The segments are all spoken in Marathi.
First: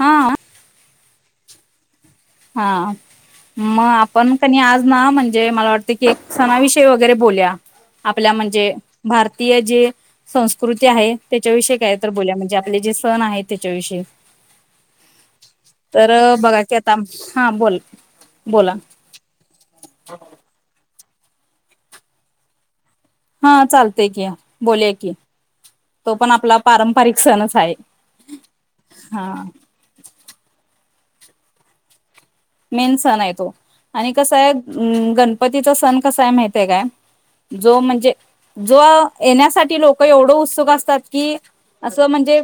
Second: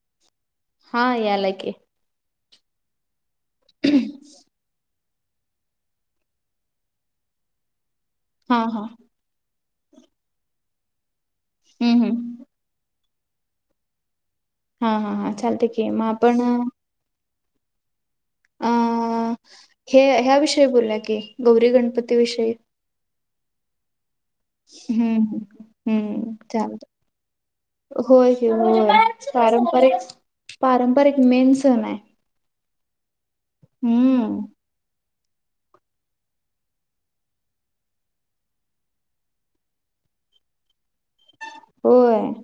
हा हा यालाक हा मग आपण कणी आज ना म्हण मला सणाविषय वरे ब आपल्या हा म्हणजे हा भारतीय जे संस्कृती आहे त्याच्याविषयी काय हम्म तर बोल हम्म म्हणजे आपले जे सण आहे त्याच्याविषयी हा हा हा चालते की मग तर आपण बघा की आता हा बोल बोला अं हे ह्या विषयी बोलल्या की गौरी गणपती विषयी ह हा चालतय की बोलया की हम्म तो पण हम्म आपला चालत पारंपरिक सणच आहे होय हा पारंपरिक पारंपरिक मेन सण आहे मेन सण आहे तो आणि कसा हम्म आहे गणपतीचा सण कसा आहे माहितय काय जो म्हणजे जो येण्यासाठी लोक एवढं उत्सुक असतात कि असं होय म्हणजे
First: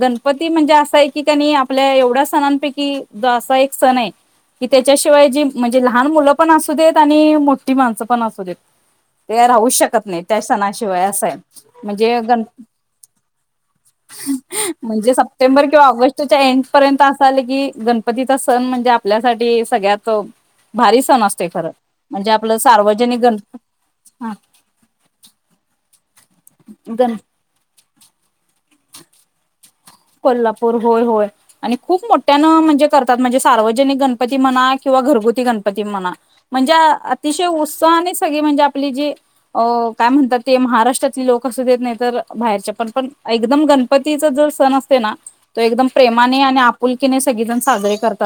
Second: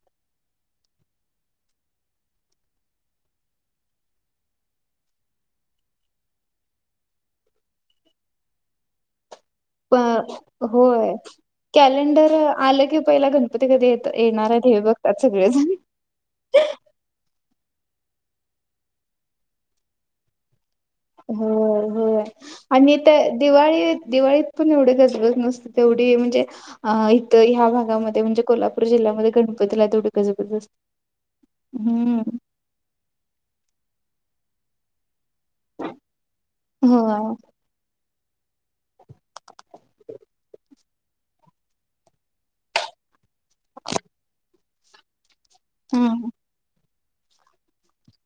गणपती म्हणजे असा आहे की काणी आपल्या एवढ्या सणांपैकी असा एक सण आहे कि त्याच्याशिवाय जी म्हणजे लहान मुलं पण असू देत आणि मोठी माणसं पण असू देत [inaudible] ते राहू प शकत नाही त्या सणाशिवाय होय असं आहे म्हणजे कॅलेंडर गण आलं की पहिला गणपती कधी येत येणार आहेत हे म्हणजे बघतात सप्टेंबर सगळेजण किंवा ऑगस्टच्या एंड पर्यंत असं आलं कि गणपतीचा सण म्हणजे आपल्यासाठी सगळ्यात भारी सण हो असतोय खरं होय म्हणजे आपलं आणि त्या सार्वजनिक गण दिवाळी हा दिवाळीत पण एवढे गजबत नसत तेवढी म्हणजे अ गण इथं ह्या भागामध्ये म्हणजे कोल्हापूर जिल्ह्यामध्ये गणप कोल्हापूर होय होय आणि खूप हम्म मोठ्यान म्हणजे करतात म्हणजे सार्वजनिक गण म्हणा किंवा घरगुती गणपती म्हणा म्हणजे होय अतिशय उत्सा सगळे म्हणजे आपली जे अ काय म्हणतात ते महाराष्ट्रातले लोक असू देत नाहीत बाहेरच्या पण पण एकदम गणपतीचा जो सण असते ना तो एकदम हम्म प्रेमाने आणि आप पुलकीेने सगळेजण साजरे करत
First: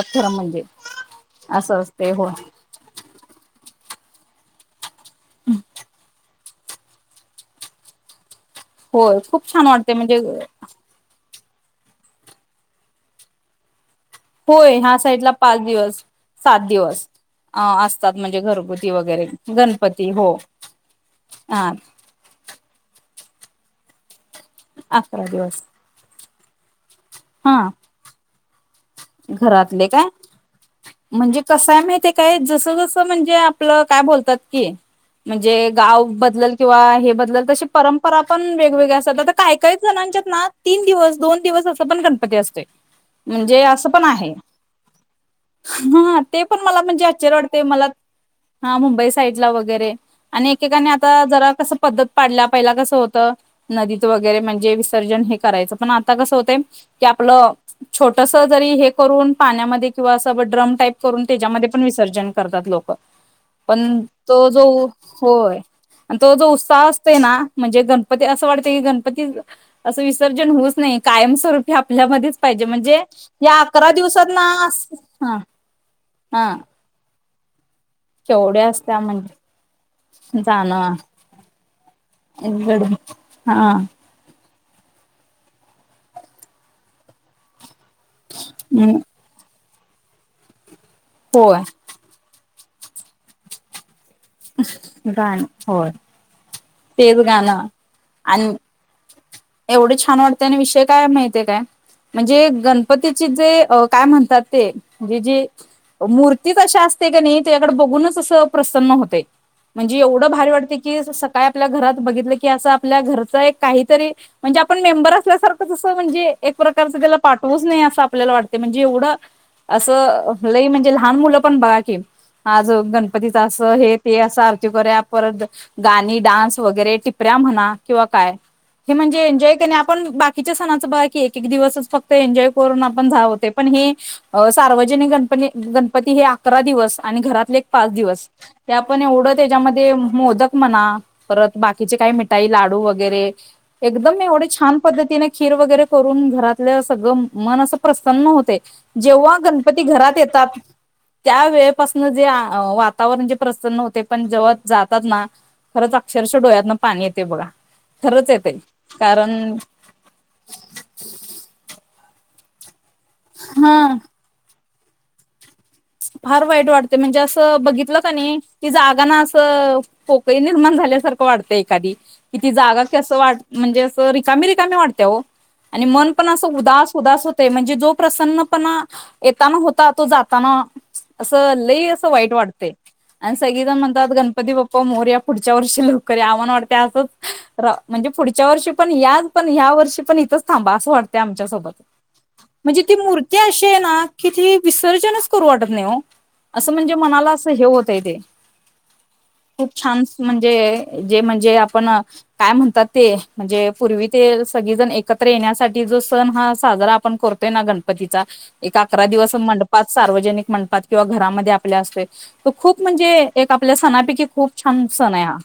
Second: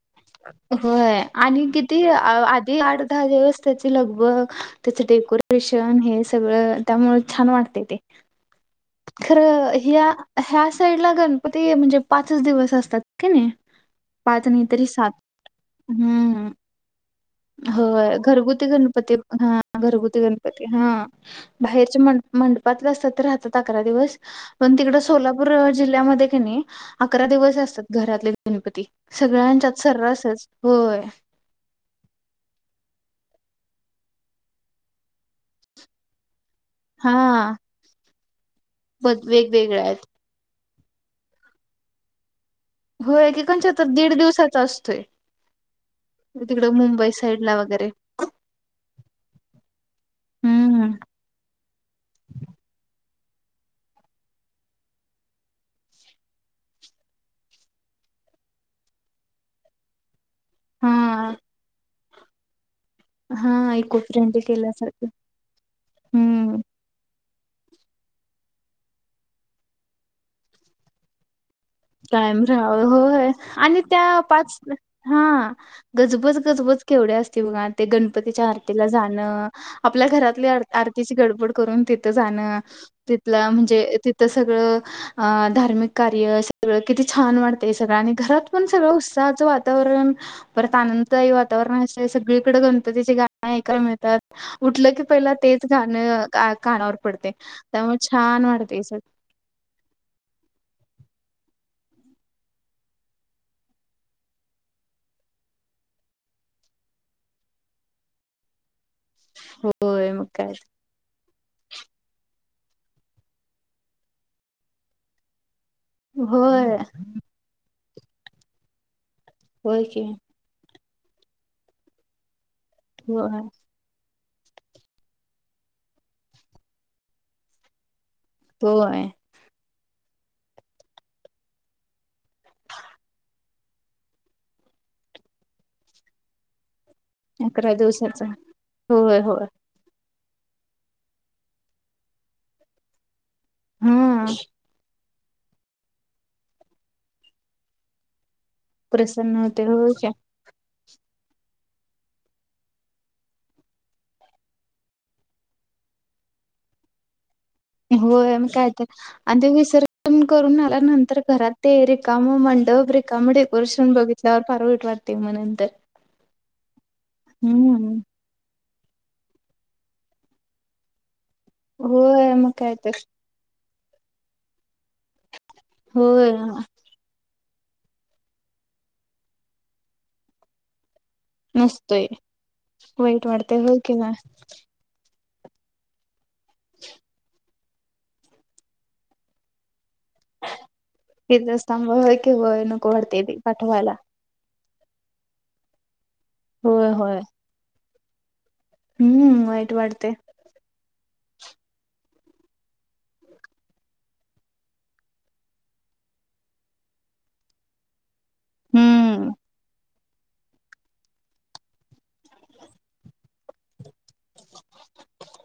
होय आणि किती असते होय आधी आठ दहा दिवस त्याची लगभग त्याचं डेकोरेशन हे सगळं त्यामुळे छान वाटते ते होय खूप छान खरं वाटते ह्या म्हणजे ह्या साईड ला गण ते म्हणजे पाच दिवस असतात का नाही पाच नाही होय तरी ह्या सात साईडला पाच दिवस हम्म सात दिवस अ हो असतात म्हणजे घरगुती गणपती वगैरे हा गणपती घरगुती हो गणपती हा हा बाहेरचे म मंडपातलं असतात ते राहतात अकरा दिवस पण तिकड अकरा सोलापूर दिवस जिल्ह्यामध्ये क नाही अकरा हा दिवस असतात घरातले गणपती सगळ्यांच्यात घरातले काय सर्रासच होय म्हणजे कसाय मा ते काय जस म्हणजे आप काय बतात क म्हणजे गा बल किंवा हे बदल हा तशी परंपरा पण वेगवेगळे असत बद आता काय काहीच वेगवेगळ्या आहेत जणांच्यात ना तीन दिवस दोन दिवस असं पण गणपती असतोय होय की म्हणजे कोणच्या तर असं पण दीड आहे दिवसाचा असतोय हा ते पण तिकड मला म्हणजे मुंबई आश्चर्य साईड ला वाटते मला वगैरे हा मुंबई साईड ला वगैरे आणि एकेकाने हम्म आता जरा कस पद्धत पाडल्या पहिला कस होत नदीच वरे म्हणजे विसर्जन हे करायच पण आता कसं होत की आपलं छो छोटस जरी हे करून पाण्यामध्ये किंवा असं ड्रम टाईप करून हा त्याच्यामध्ये पण विसर्जन करतात लोक हा पण इको फ्रेंडली तो जो केल्यासारखं होय आणि तो जो हम्म उत्साह असते ना म्हणजे गणपती असं वाटत की गणपती असं विसर्जन होऊच नाही कायम स्वरूप कायम राहाव होय आणि अकरा त्या दिवसात ना पाच हा गजबज हा गजबज केवढ्या असते बघ ते गणपतीच्या केवढ्या आरतीला असत्या जाणं म्हणजे आपल्या घरातल्या आर जाणं आरतीची गडबड करून तिथं जाणं गड तिथला हा म्हणजे तिथ सगळं अ धार्मिक कार्य सगळं किती छान वाटत ते सगळं आणि घरात पण सगळं उत्साहाचं वातावरण परत आनंददायी होय वातावरण असते सगळीकडे गणपतीचे गाणे ऐकायला मिळतात उठलं की पहिला गाणं तेच होय गाण का कानावर तेच पडते गाणं त्यामुळे छान आणि वाटते एवढे छान वाटते आणि विषय काय माहतीय काय म्हणजे गणपतीची जे काय म्हणतात ते म्हजे जे मूर्ती कशा असते का नाही तु याकडे बघूनच असं प्रसन्न होत म्हणजे होय मग एवढं भारी काय वाटते की सकाळी आपल्या घरात बघितलं असं आपल्या घरच काहीतरी म्हणजे आपण मेंबर असल्यासारख तसं म्हणजे एक होय प्रकारचं त्याला पाठवूच नाही असं आपल्याला वाटते म्हणजे एवढं होय की असं लई म्हणजे लहान मुलं पण बघा की आज गणपतीच होय असं हे ते असं अरती करूया परत गाणी डान्स वगैरे टिपऱ्या म्हणा किंवा काय ते होय म्हणजे एन्जॉय का ना आ पण बाकीच्या सणाच बघा कि एक एक दिवस फक्त एन्जॉय करून आपण [unintelligible] पण हि हा सर्वजनिक जेने गणपणी गणपती हे अकरा दिवस आणि घरातले एक अकरा पाच दिवसाचा दिवस जे ते आपण होय एवढं होय त्याच्यामध्ये मोदक म्हणा परत बाकीचे काही मिठाई लाडू वगैरे एकदम हा एवढे छान पद्ध तिने खीर वगैरे करून घरातलं सगळ मन असं प्रसन्न होतय. प्रसन्न जेव्हा होते गणपती होय घरात काय येतात त्या वेळेपासन जे वातावरण जे प्रसन्न होते पण जेव्हा जातात ना खरंच अक्षरशः डोळ्यात ना पाणी येते बघा खरंच होय आहे म ते काय तर अधी कारण विसर्जन करून आला नंतर घरात तेरे काम मंग मंडप रिकामं रिकामं डेकोरेशन हा बघितक्यावर फार वाईट वाटत म नंतर फार वाईट वाटते म्हणजे असं हम्म बघितलं का नाही ती जागा ना असं पोकळी निर्माण झाल्यासारखं वाटतं एखादी होय कि मग ती काय जागा तर कस वाट म्हणजे असं रिकामी रिकामी वाटते हो आणि मन पण होय असं उदास उदास हो ते म्हणजे जो प्रसन्नपणा येताना होता तो जाताना असं लई नसतोय असं वाईट वाटतेंय वाईट आणि वाटते सगले होय जण म्हणतात किंवा गणपती बाप्पा मोरया पुढच्या वर्षी लवक कारण आम्हाला वाटतय असंच म्हणजे पुढच्या वर्षी पण याच पण ह्या वर्षी पण इथच थांबा असं वाटतं आमच्या तिथंच सोबत, थांबा होय की होय म्हणजे नको ती वाटते ते मूर्ती अशी आहे पाठवायला ना की ती विसर्जनच करू वाटत नाही हो असं होय म्हणजे होय मनाला असं हे होतय ते हम्म खूप वाईट छान वाटते म्हणजे जे म्हणजे आपण काय म्हणतात ते म्हणजे पूर्वी ते सगळीजण एकत्र येण्यासाठी सण हा साजरा आपण करतोय ना गणपतीचा एक अकरा हम्म दिवस मंपडपात सार्वजनिक म्हणतात किंवा घरामध्ये आपल्या असते तर खूप म्हणजे एक आपल्या सणापैकी खूप छान सण आहे हा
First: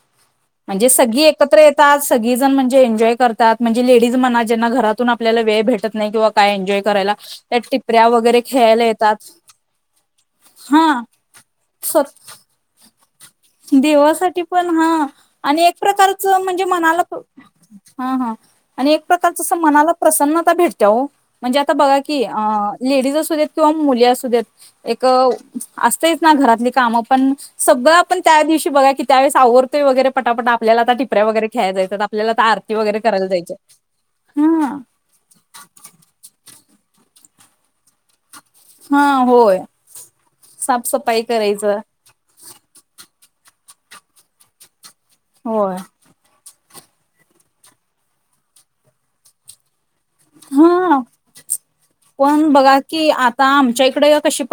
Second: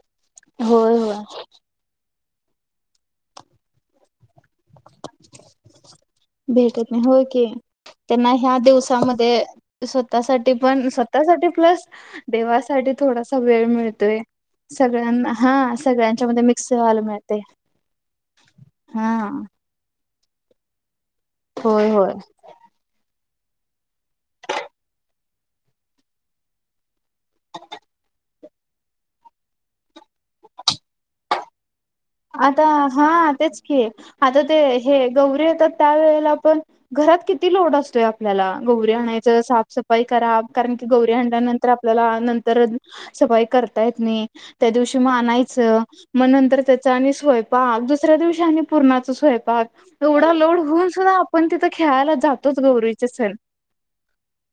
म्हणजे होय सगळी होय एकत्र येतात सगळी जण म्हणजे एन्जॉय करतात म्हणजे लेडीज म्हणा जना घरातून आपल्याला वेळ भेटत नाही किंवा काय एन्जॉय भेटत नाही करायला होय त्या टिपऱ्या वगैरे खेयला येतात ते स्वतःसाठी हा पण स्वतःसाठी प्लस स्वत देवासाठी थोडासा वेळ स्वतः मिळतोय साठी पण हा सगळ्यांना आणि एक हा प्रकारच सगळ्यांच्या मध्ये म्हणजे मिक्स मनाला व्हायला प मिळते हा हा आणि एक हा प्रकारच मनाला प्रसन्नता भेटते ओ म्हणजे आता होय बघा अ होय. की लेडीज असूदेत किंवा मुली अस असूद्यात एक असतेच ना घरातली काम पण सगळ आपण त्या दिवशी बघा कि आवरते वैगेरे पटापट आपल्याला आता टिप्या वगैरे् खेळायला जायचं आता हा तेच कि आता ते हा हे गौरी येतात त्यावेेळेला पण घरात किती लोड असतोया आपल्याला गौरी हा आणायचं होय साफसफाई करा कारण की गौरी साफसफाई आणल्यानंतर करायचं आपल्याला नंतर सफाई करता येत नाही त्या दिवशी मग होय आणायचं मग नंतर चा आणि स्वयंपाक दुसऱ्या दिवशी आणि पूर्णाचा स्वयंपाक. एवढा लोड होऊन हा सुद्धा आपण तिथं खेळायला पण जातोच बघा गौरीचे की सण. आता आमच्या इकडे कशी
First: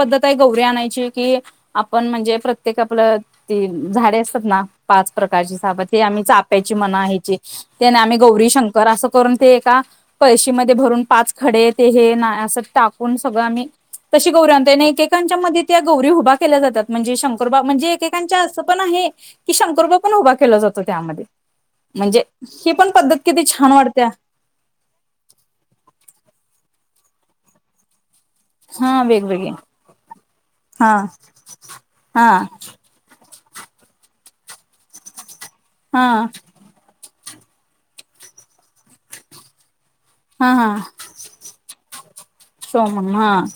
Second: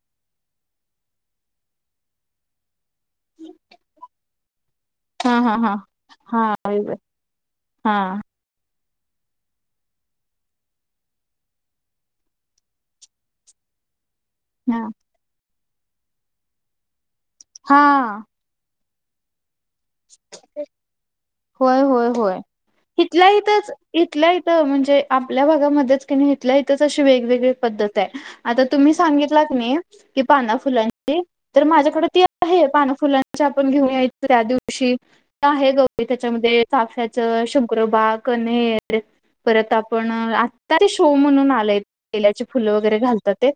[unintelligible] आणायची की आपण म्हणजे प्रत्येक आपलं ते झाडे असतात ना पाच हा हा हा प्रकारची [unintelligible] आम्ही चाप्याची हा मना हेची ते ना आम्ही हा गौरी शं कर अस करून ते एका कळशी मधे भरून पाच खडे ते हे ना अस टाकून सगळं आम्ही तशी गौर आणतोय अन् एकेकांच्या मध्ये त्या गौरी उभा केल्या जातात म्हजे शंकरोबा म्हणजे हा एकेकांच्या असतात पण आहे की शंकरोबा पण उभा केला जातो त्यामध्ये होय होय म्हणजे होय ही पण पद्धत किती इथल्याहीथच छान वाटत्या इथल्याहीथ म्हणजे आपल्या भागामध्येच कि नाही इथल्या इथच अशी वेगवेगळी पद्धत आहे. आता तुम्ही हा सांगितला वेगवेगळी की नई कि पाना हा फुलांची तर माझ्याकडे ती हा आहे पाना फुलां [unintelligible] आपण घेऊन यायच त्या दिवशी ते आहे ग हा त्याच्यामध्ये चाफ्या शंकरोबा [unintelligible] परत पण हा हा आता ते शो म्हणून आलंय तेल्याची फुलं वगैरे सोमम हा घालतात ते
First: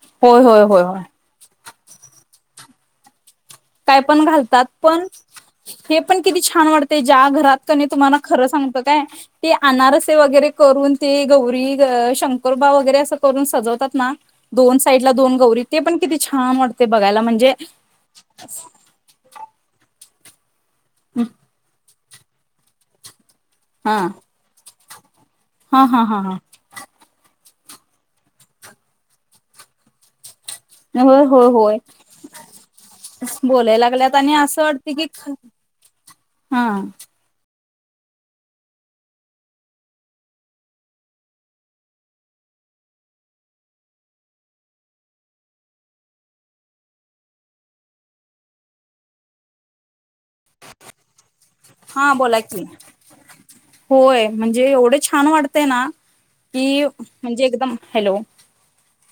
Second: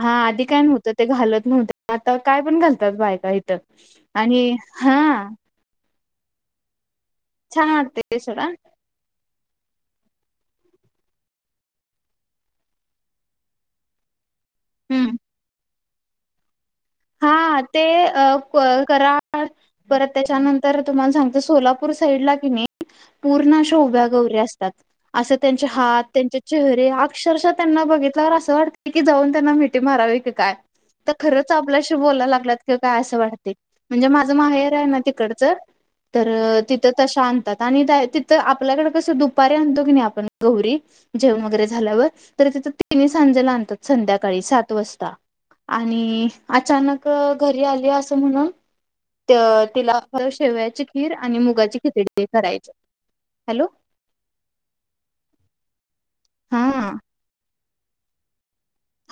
हा होय आधी काय होय होय नव्हत. होय ते घालत नव्हते आता काय पण घालतात बायका इथ काय पण आणि घालतात हा पण हे पण किती छान वाटतय ज्या घरात छान कनी तुम्हाला वाटते खरं सोडा सांगतो काय ते अनारसे वगैरे करून ते गौरी अ शंकरोबा वगैरे असं करून सजवतात ना दोन साईड हम्म ला दोन गौरी ते पण किती छान वाटते बघायला म्हणजे हा ते अ क कराड परत त्याच्यानंतर तुम्हाला सांगतो सोलापूर साईड ला कीनी पूर्ण अशा हा उभ्या गौरी असतात असं त्यांचे हा हा हात हा हा त्यांचे चेहरे अक्षरशा त्यांना बघितल्यावर असं वाटत की जाऊन त्यांना मिठी मारावी की काय. तर नव्ह हो खरंच आपल्याशी बोला लागल्यात कि काय असं वाटतय बोलायला म्हणजे लागल्यात आणि माझं असं माहेर आहे वाटते ना की तिकडचं तर हा तिथं तशा आणतात. आणि तिथं आपल्याकडे कसं दुपारी आणतो की नाही आपण गौरी जेवण वगैरे झाल्यावर तर ती तिन्हीसांजेला आणतात संध्याकाळी सात वाजता आणि अचानक घरी आली असं म्हणून त तिला शेवयाची खीर आणि मुगाची खिचडी हा हे बोला की करायचे. होय म्हणजे एवढे छान वाटतय ना हा की, म्हंजे एकदम हॅलो.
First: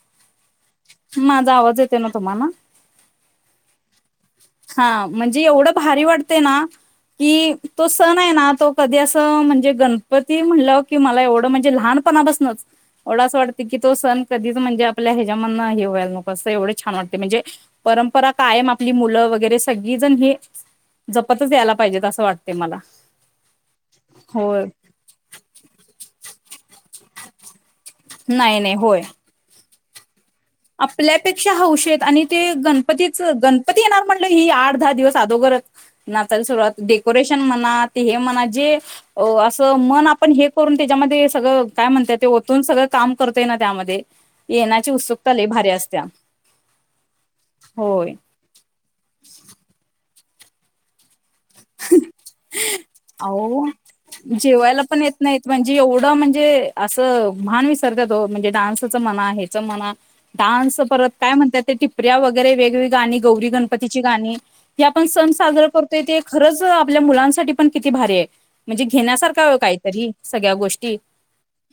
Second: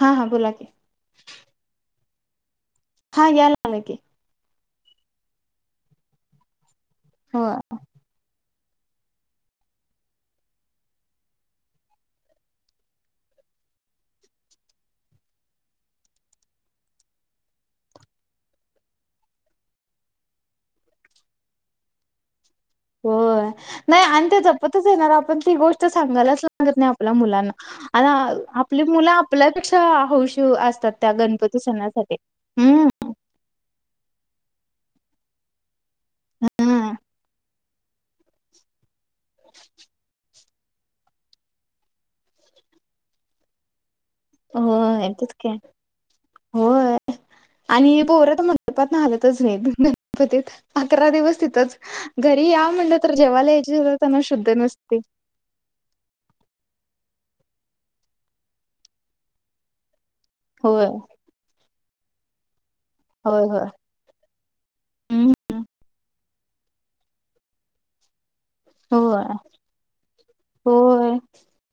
हा हा बोला की. माझा आवाज येतोय ना तुम्हाला? हां याय लागलाय की. हा म्हणजे एवढं भारी वाटतंय ना, हो की तो सण आहे ना तो कधी असं म्हणजे गणपती म्हणलं की, मला एवढं म्हणजे लहानपणा पासनच मला अस वाटतंय की तो सण कधीच म्हंजे आपल्या हेच्यामधन, हे व्हायला नको असं एवढं छान वाटतंय म्हजे रंपरा कायम आपली मुलं वगैरे सगळीजण हे, जपतच यायला पाहिजेत असं वाटतं त होय नाय आन ते होय जपतच येणार, आपण ती गोष्ट सांगायलाच गत नाही आपल्या मुलांना आ नाही नाही आपली होय मुलं आपल्यापेक्षा हौशी असतात त्या आपल्यापेक्षा गणपती हौशीयत सणासाठी आणि ते हम्म गणपतीच गण पती येणार म्हटलं ही आठ दहा दिवस अदोगरच नाचायला सुरुवात, हम्म डेकोरेशन म्हणा ते हे म्हणा जे ते हो असं मन आपण हे करून तेज्यामधे सगळं काय म्हणताय ते, ओतून सगळं काम करताय ना त्यामध्ये येण्याची होय. उत्सुकता लय भारी असत्या होय आणि होय पोर तर मंडपातन हालतच नाहीत. पतीत अकरा दिवस तिथंच घरी या म्हनल त आओ जेवायला पण येत नाहीत, म्हणजे एवढं म्हणजे ते असं भान विसरत्यातओ म्हंजे डानन्सच म्हणा, हेचं म्हणा डान्स होय परत काय म्हणत्यात ते टिपऱ्या वगैरे वेगवेगळी गाणी होय गौरी होय गणपतीची गाणी, हे आपण सण हम्म साजरं करतोय ते खरंच आपल्या मुलासाठी पण किती भारी आहे. म्हणजे होय घेण्यासारखा आहे ओ काही तरी, सगळ्या गोष्टी होय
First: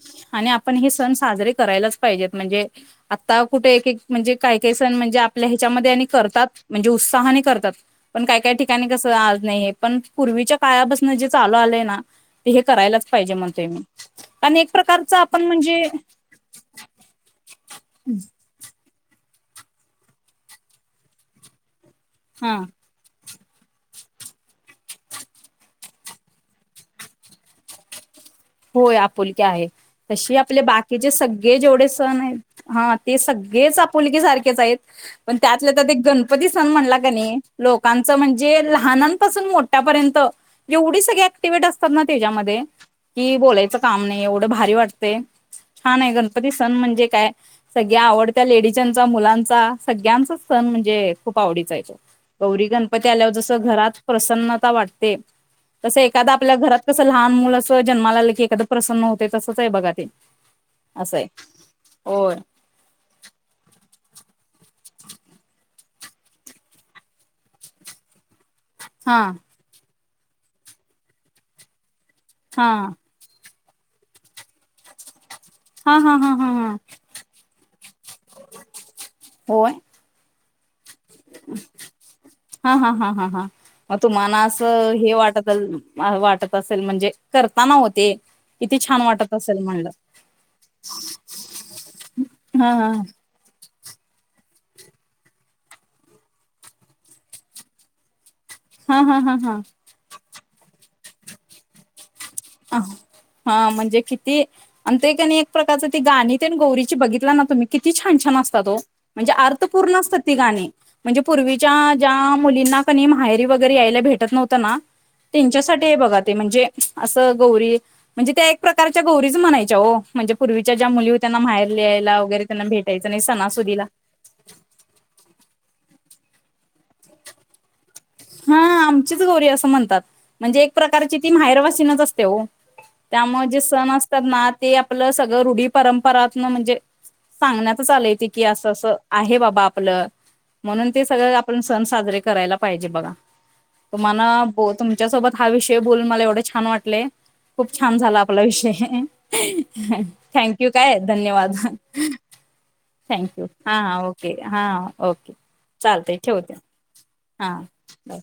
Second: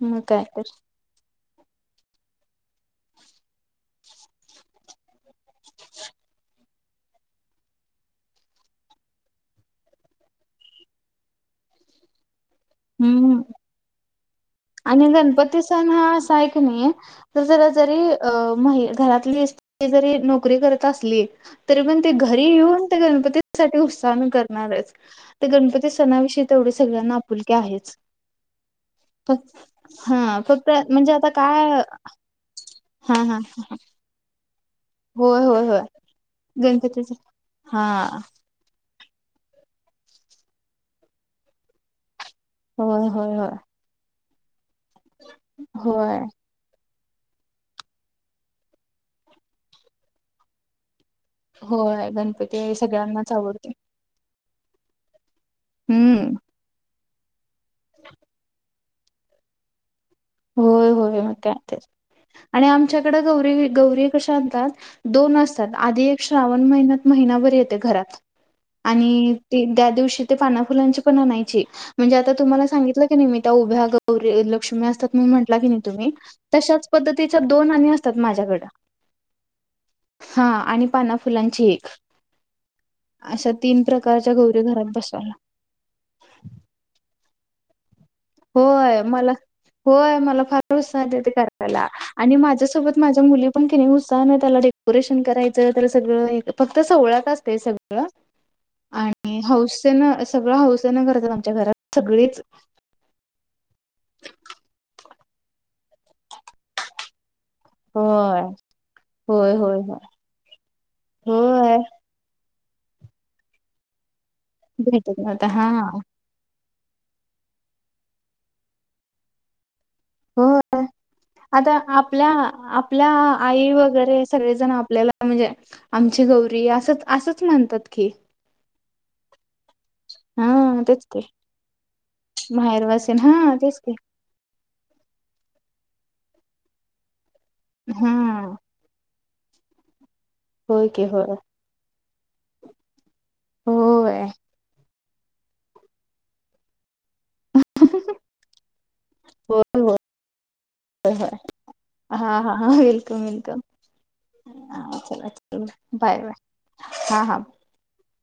मग काय आणि तर आपण हे सण साजरे करायलाच पाहिजेत म्हंजे आता कुठे एक एक म्हंजे काय काही सण म्हंजे आपल्या ह्याच्यामध्ये आणि करतात म्हणजे उत्साहाने करतात पण, काय काय ठिकाणी कसं आज नाही पण पूर्वीच्या काळपसन जे चालू आलेय ना, ते हे करायलाच पाहिजे हम्म म्हणते मी. एक आणि प्रकारच आपण गणपती म्हणजे सण हा असा आहे की नाही तो जरा जरी अ माहीत घरातली स्त्री जरी नोकरी करत असली तरी, पण ते घरी हा येऊन ते गणपतीत साठी उत्साहन करणारच ते गणपती सणा विषयी तेवढी सगळ्यांना आपुलकी आहेच. होय आपुलकि फक्त आहे तशी, हा आपले फक्त बाकीचे म्हणजे आता सगळे काय जेवढे सण आहेत हा ते सगळेच चा पूल की सारखी [unintelligible] पण होय होय त्यातल्या होय त्यात राक गणपती सन म्हणला कि गणपतीच नै हा लोकांच म्हंजे लहान त पासून मोठ्या पर्यंत रावढी सगळी ऍक्टिवेट असतात ना त्यांच्यामध्ये होय की होय होय बोलायचं काम नाही एव्हड भारी वाटतंय छानय होय गणपती सण म्हंजे काय सगळ्या आवडत्या लेडीजांचा, मुलांचा सगळ्यांचा सण म्हणजे खूप आवडीचाय होय गौरी गणपती सगळ्यांनाच आल्यावर जसं आवडते. घरात प्रसन्न नता वाटते कसं एखादं हम्म आपल्या घरांत कसं लहान मुलं असं जन्माला आलं की एखादं प्रसन्न होते तसंच आहे बघा ते. होय असं होय आहे मग त्या ते होय आणि आमच्याकडें गौरी गौरी कशा आणतात दोन असतात आधी एक श्रावण महिन्यात महिनाभर येते घरांत. हा आणि ते त्या दिवशी ते पाना फुलांची पण आणायची. म्हणजे आता तुम्हाला हा सांगितलं की नाही, मी त्या उभ्या गौरी लक्ष्मी असतात. म्हंटलं कि नै हा हा तुम्ही हा हा हा तश्याच पदतीची दोन आणि असं माझ्याकडं होय हां आणि पाना फुलांची एक. हा हा हा हा हां अशा तीन मग प्रकारच्या तुम्हाला गौरी घरात असं हे बसवायला वाटत वाटत असेल म्हणजे कर मामा होते किती छान होय मला वाटत असेल ना होय मला फार [unintelligible] आणि हा हा माझ्यासोबत माझ्या मुली पण कि नाही उत्साहन त्याला डेकोरेशन करायचं त्याला सगळं फक्त सोवळ्यात असतय सगळं. हा हा हा आणि हा हौसन सगळं हौसेनं करतात आमच्या घरात सगळेच हा म्हणजे किती आणि ते कणी एक प्रकारच ती गाणी त्या गौरीची बघितला न तुम्ही किती छान छान होय असता तो म्हणजे होय अर्थ होय पूर्ण होय असतात ती गाणी म्हणजे पूर्वीच्या होय ज्या मुंलीना कनै माहेरी वगरे याला भेटत नव्ह भेटत नव्हता हा त्यांच्यासाठी बघ म्हणजे असं गौरी म्हणजे त्या एक प्रकारच्या गौरीच म्हणायच्या हो. म्हणजे पूर्वीच्या होय ज्या मुली त्यांना बाहेर आता लि यायला आपल्या वगैरे त्यांना आपल्या भेटायचं नाही आई सणासुदीला वगैरे सगळेजण आपल्याला म्हणजे आमची गौरी अस असच म्हणतात की. ह आमचीच गौरी असं म्हणतात. म्हणजे एक हा तेच प्रकारची की ती माहेरवासिनच असते हो माहेरवासीन त्यामुळे हा जे तेच सण की असतात ना ते आपलं सगळं रुढी परंपरातन म्हणजे सांगण्यातच हा आलंय ते की असं असं आहे बाबा आपलं होय म्हणून की ते होय सगळं आपण सण साजरे करायला पाहिजे बघा. होय तुम्हाला तुमच्या सोबत हा विषय बोलून मला एवढं छान वाटले. खूप छान झाला आपला विषय, होय होय थँक यू काय, होय होय धन्यवाद. हा हा हा वेलकम थँक्यू वेलकम हा हा ओके हा ओके. चल चालतय बाय बाय. हा हा. ब